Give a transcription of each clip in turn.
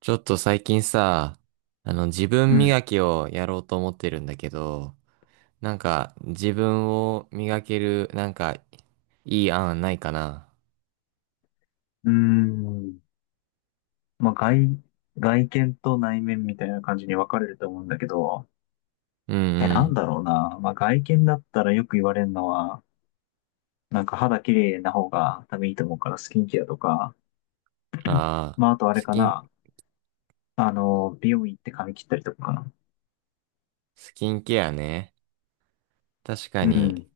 ちょっと最近さ、自う分ん。磨きをやろうと思ってるんだけど、自分を磨ける、いい案ないかな。うーん。まあ、外見と内面みたいな感じに分かれると思うんだけど、うんうなんん。だろうな。まあ、外見だったらよく言われるのは、なんか肌綺麗な方が多分いいと思うからスキンケアとか、ああ、まあ、あとあれスかキン、な。美容院行って髪切ったりとかかな。スキンケアね。確かうに、ん。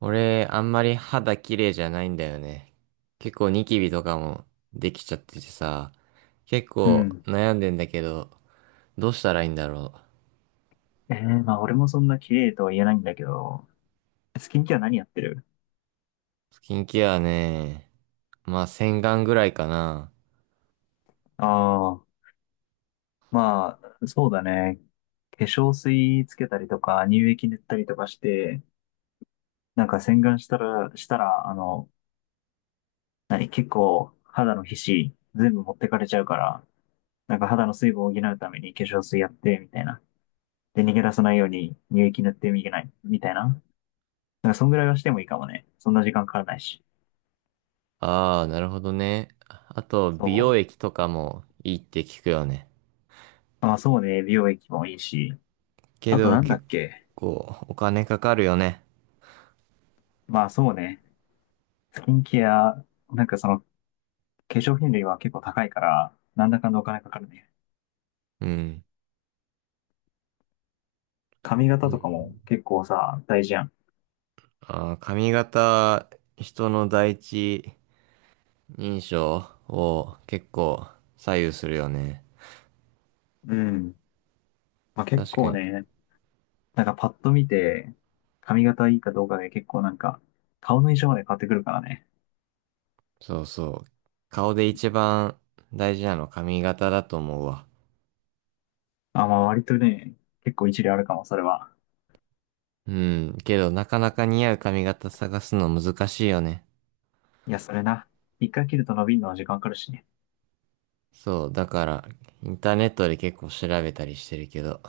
俺あんまり肌綺麗じゃないんだよね。結構ニキビとかもできちゃっててさ、結う構ん。悩んでんだけど、どうしたらいいんだろまあ、俺もそんな綺麗とは言えないんだけど、スキンケア何やってる？う。スキンケアね。まあ洗顔ぐらいかな。ああ、まあ、そうだね。化粧水つけたりとか、乳液塗ったりとかして、なんか洗顔したら、何、結構肌の皮脂全部持ってかれちゃうから、なんか肌の水分を補うために化粧水やって、みたいな。で、逃げ出さないように乳液塗ってみない、みたいな。なんかそんぐらいはしてもいいかもね。そんな時間かからないし。ああ、なるほどね。あと、そ美容液とかもいいって聞くよね。う。まあ、そうね、美容液もいいし。けあとど、なんだっ結け。構お金かかるよね。まあ、そうね、スキンケア、なんかその化粧品類は結構高いから、なんだかんだお金かかるね。うん。髪う型とかん。も結構さ、大事やん。ああ、髪型、人の第一印象を結構左右するよね。うん。まあ結確か構に。ね、なんかパッと見て、髪型いいかどうかで結構なんか、顔の印象まで変わってくるからね。そうそう。顔で一番大事なの髪型だと思うわ。あ、まあ割とね、結構一理あるかも、それは。うん。けど、なかなか似合う髪型探すの難しいよね。いや、それな。一回切ると伸びるのは時間かかるしね。そう、だから、インターネットで結構調べたりしてるけど。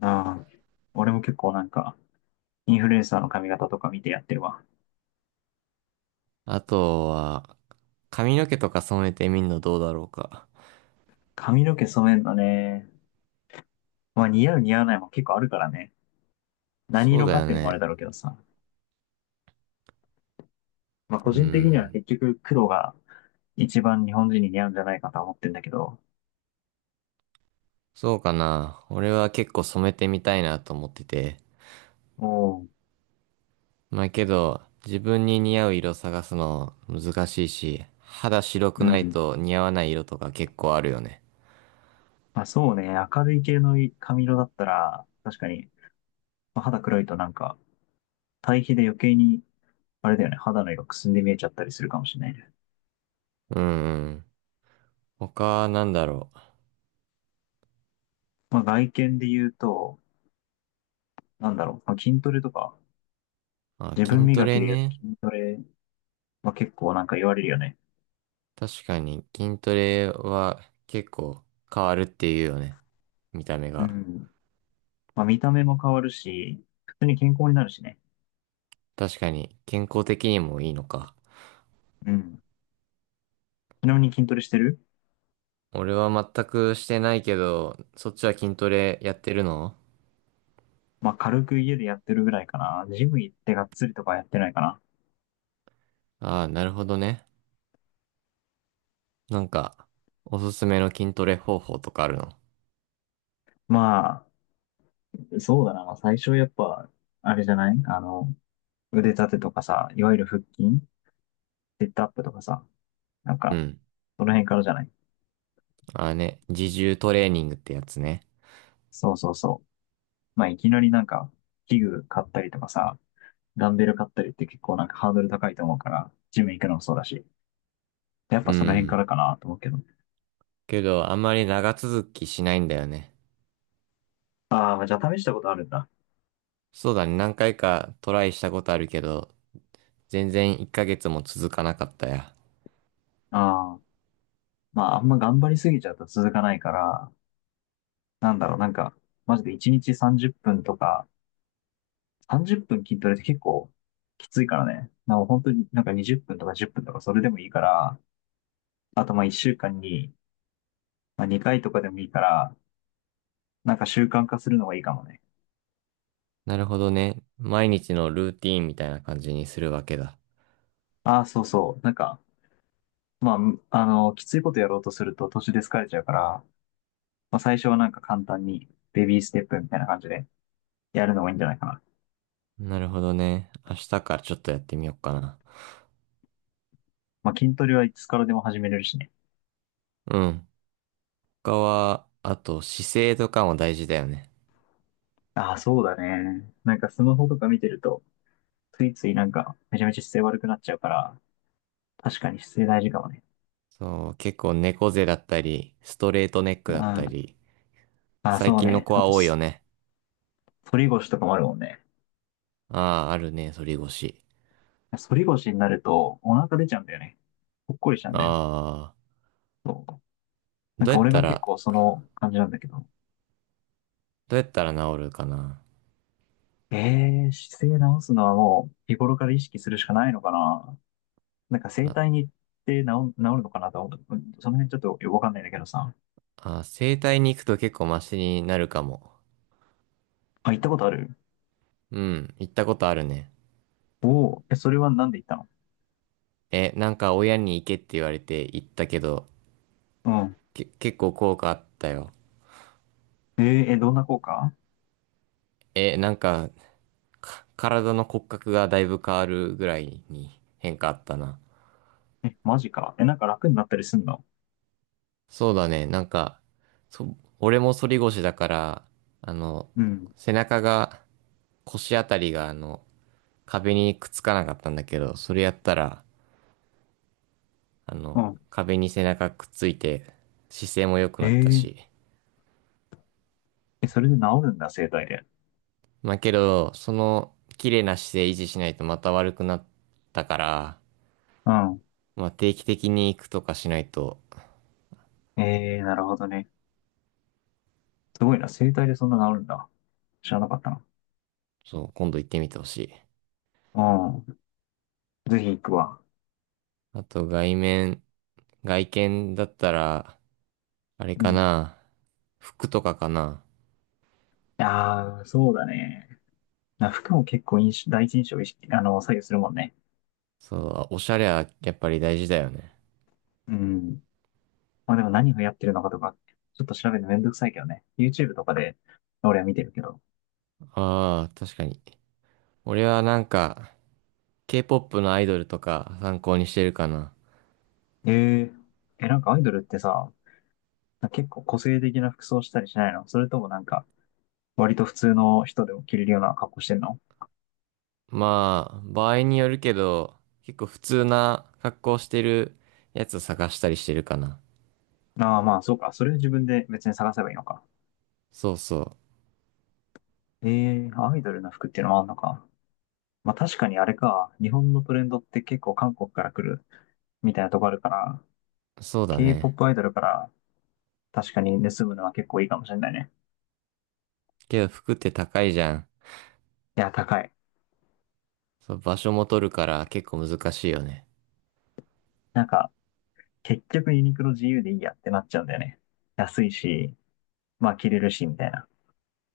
ああ、俺も結構なんか、インフルエンサーの髪型とか見てやってるわ。あとは、髪の毛とか染めてみんのどうだろうか。髪の毛染めんのね。まあ似合う似合わないも結構あるからね。何そう色だかっよていうのもあれね。だろうけどさ。まあ個う人的にはん。結局黒が一番日本人に似合うんじゃないかとは思ってんだけど。そうかな。俺は結構染めてみたいなと思ってて。おお、まあけど、自分に似合う色探すの難しいし、肌白くうないん。と似合わない色とか結構あるよね。まあ、そうね。明るい系の髪色だったら、確かに、まあ肌黒いとなんか、対比で余計に、あれだよね、肌の色くすんで見えちゃったりするかもしれないね。うんうん。他なんだろう。まあ、外見で言うと、なんだろう、まあ、筋トレとか、あ、自分筋ト磨レきで言うとね。筋トレは結構なんか言われるよね。確かに筋トレは結構変わるっていうよね。見た目うが。ん。まあ、見た目も変わるし、普通に健康になるしね。確かに健康的にもいいのか。うん。ちなみに筋トレしてる？俺は全くしてないけど、そっちは筋トレやってるの？まあ、軽く家でやってるぐらいかな。ジム行ってがっつりとかやってないかな。ああー、なるほどね。なんか、おすすめの筋トレ方法とかあるの？まあ、そうだな。まあ、最初やっぱ、あれじゃない？腕立てとかさ、いわゆる腹筋、セットアップとかさ、なんうか、ん。その辺からじゃない？ああね、自重トレーニングってやつね。そうそうそう。まあ、いきなりなんか、器具買ったりとかさ、ダンベル買ったりって結構なんかハードル高いと思うから、ジム行くのもそうだし、やっうぱその辺からん。かなと思うけど。けど、あんまり長続きしないんだよね。ああ、じゃあ試したことあるんだ。そうだね、何回かトライしたことあるけど、全然1ヶ月も続かなかったや。ああ、まあ、あんま頑張りすぎちゃうと続かないから、なんだろう、なんか、マジで1日30分とか、30分筋トレって結構きついからね。なんか本当になんか20分とか10分とかそれでもいいから、あとまあ1週間にまあ、2回とかでもいいから、なんか習慣化するのがいいかもね。なるほどね。毎日のルーティーンみたいな感じにするわけだ。ああ、そうそう。なんか、まあ、むあの、きついことやろうとすると途中で疲れちゃうから、まあ、最初はなんか簡単にベビーステップみたいな感じでやるのがいいんじゃないかな。なるほどね。明日からちょっとやってみようかな。まあ、筋トレはいつからでも始めれるしね。うん。他は、あと姿勢とかも大事だよね。ああ、そうだね。なんかスマホとか見てると、ついついなんかめちゃめちゃ姿勢悪くなっちゃうから、確かに姿勢大事かもね。そう、結構猫背だったり、ストレートネックだったあり、あ、ああ、最そう近のね。子あはと多いよね。反り腰とかもあるもんね。ああ、あるね、反り腰。反り腰になるとお腹出ちゃうんだよね。ぽっこりしちゃうんだよ。ああ、そう、なんどうかやっ俺たが結ら、構その感じなんだけど。どうやったら治るかな。姿勢直すのはもう日頃から意識するしかないのかな。なんか整あ、体に行って治るのかなと思った。うん、その辺ちょっとよくわかんないんだけどさ。あ、整体に行くと結構マシになるかも。あ、行ったことある？うん、行ったことあるね。おおー、それはなんで行ったの？え、なんか親に行けって言われて行ったけど、うん。結構効果あったよ。えどんな効果？え、なんか、体の骨格がだいぶ変わるぐらいに変化あったな。え、マジか。え、なんか楽になったりすんの？そうだね、なんか、俺も反り腰だから、あの、うん。背中が、腰あたりが、壁にくっつかなかったんだけど、それやったら、あの、うん。壁に背中くっついて、姿勢も良くえなったー、し。それで治るんだ、整体で。まあけど、その、綺麗な姿勢維持しないとまた悪くなったから、うん。まあ定期的に行くとかしないと、なるほどね。すごいな、整体でそんな治るんだ。知らなかったな。そう、今度行ってみてほしい。うん。ぜひ行くわ。あと、外見だったら、あれうかん。な。服とかかな。ああ、そうだね。服も結構印象、第一印象を意識、左右するもんね。そう、おしゃれはやっぱり大事だよね。うん。まあでも何がやってるのかとか、ちょっと調べるのめんどくさいけどね。YouTube とかで俺は見てるけど。ああ、確かに。俺はなんか、K-POP のアイドルとか参考にしてるかな。ええ、なんかアイドルってさ、結構個性的な服装したりしないの？それともなんか、割と普通の人でも着れるような格好してんの？まあ、場合によるけど、結構普通な格好してるやつ探したりしてるかな。ああ、まあそうか。それは自分で別に探せばいいのか。そうそええ、アイドルの服っていうのもあんのか。まあ確かにあれか。日本のトレンドって結構韓国から来るみたいなとこあるから、う。そうだね。K-POP アイドルから確かに盗むのは結構いいかもしれないね。けど服って高いじゃん。いや、高い。そう、場所も取るから結構難しいよね。なんか、結局ユニクロ自由でいいやってなっちゃうんだよね。安いし、まあ着れるし、みたいな。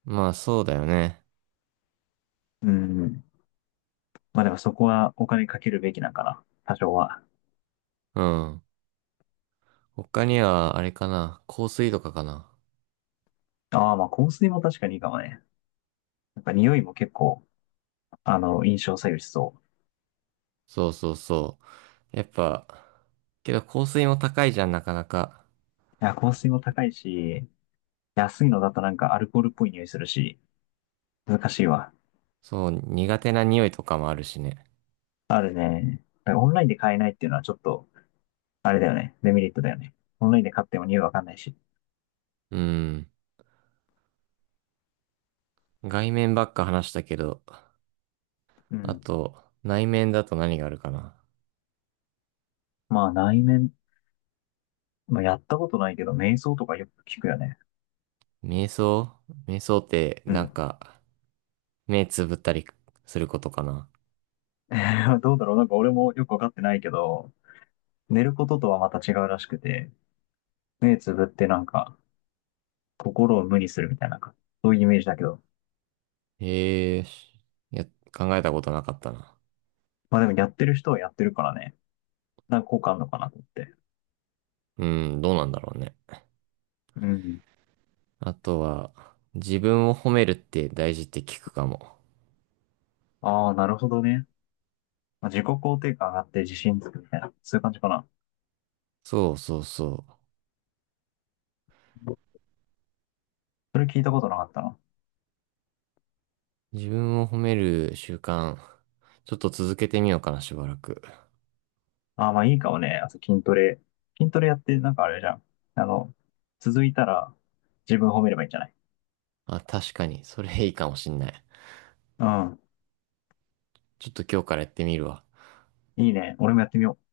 まあそうだよね。うん。まあでもそこはお金かけるべきなんかな。多少は。うん。他には、あれかな。香水とかかな。ああ、まあ香水も確かにいいかもね。やっぱ匂いも結構、印象左右しそう。そうそうそう。やっぱ、けど香水も高いじゃん、なかなか。いや、香水も高いし、安いのだとなんかアルコールっぽい匂いするし、難しいわ。そう、苦手な匂いとかもあるしね。あるね。だからオンラインで買えないっていうのはちょっとあれだよね。デメリットだよね。オンラインで買っても匂いわかんないし。うん。外面ばっか話したけど、うあん。と、内面だと何があるかな。まあ内面、まあ、やったことないけど、瞑想とかよく聞くよね。瞑想瞑想って、うなんん。か、目つぶったりすることかな。どうだろう、なんか俺もよくわかってないけど、寝ることとはまた違うらしくて、目つぶってなんか心を無にするみたいな、そういうイメージだけど。へえ、しいや、考えたことなかったな。まあでもやってる人はやってるからね。なんか効果あるのかなと思って。うん、どうなんだろうね。うん。あとは、自分を褒めるって大事って聞くかも。ああ、なるほどね。まあ、自己肯定感上がって自信つくみたいな、そういう感じかな。そうそうそそれ聞いたことなかったな。う。自分を褒める習慣、ちょっと続けてみようかな、しばらく。ああ、まあいいかもね。あと筋トレ。筋トレやって、なんかあれじゃん。あの、続いたら自分褒めればいいんじゃない？あ、確かに、それいいかもしんない。うん。ちょっと今日からやってみるわ。いいね。俺もやってみよう。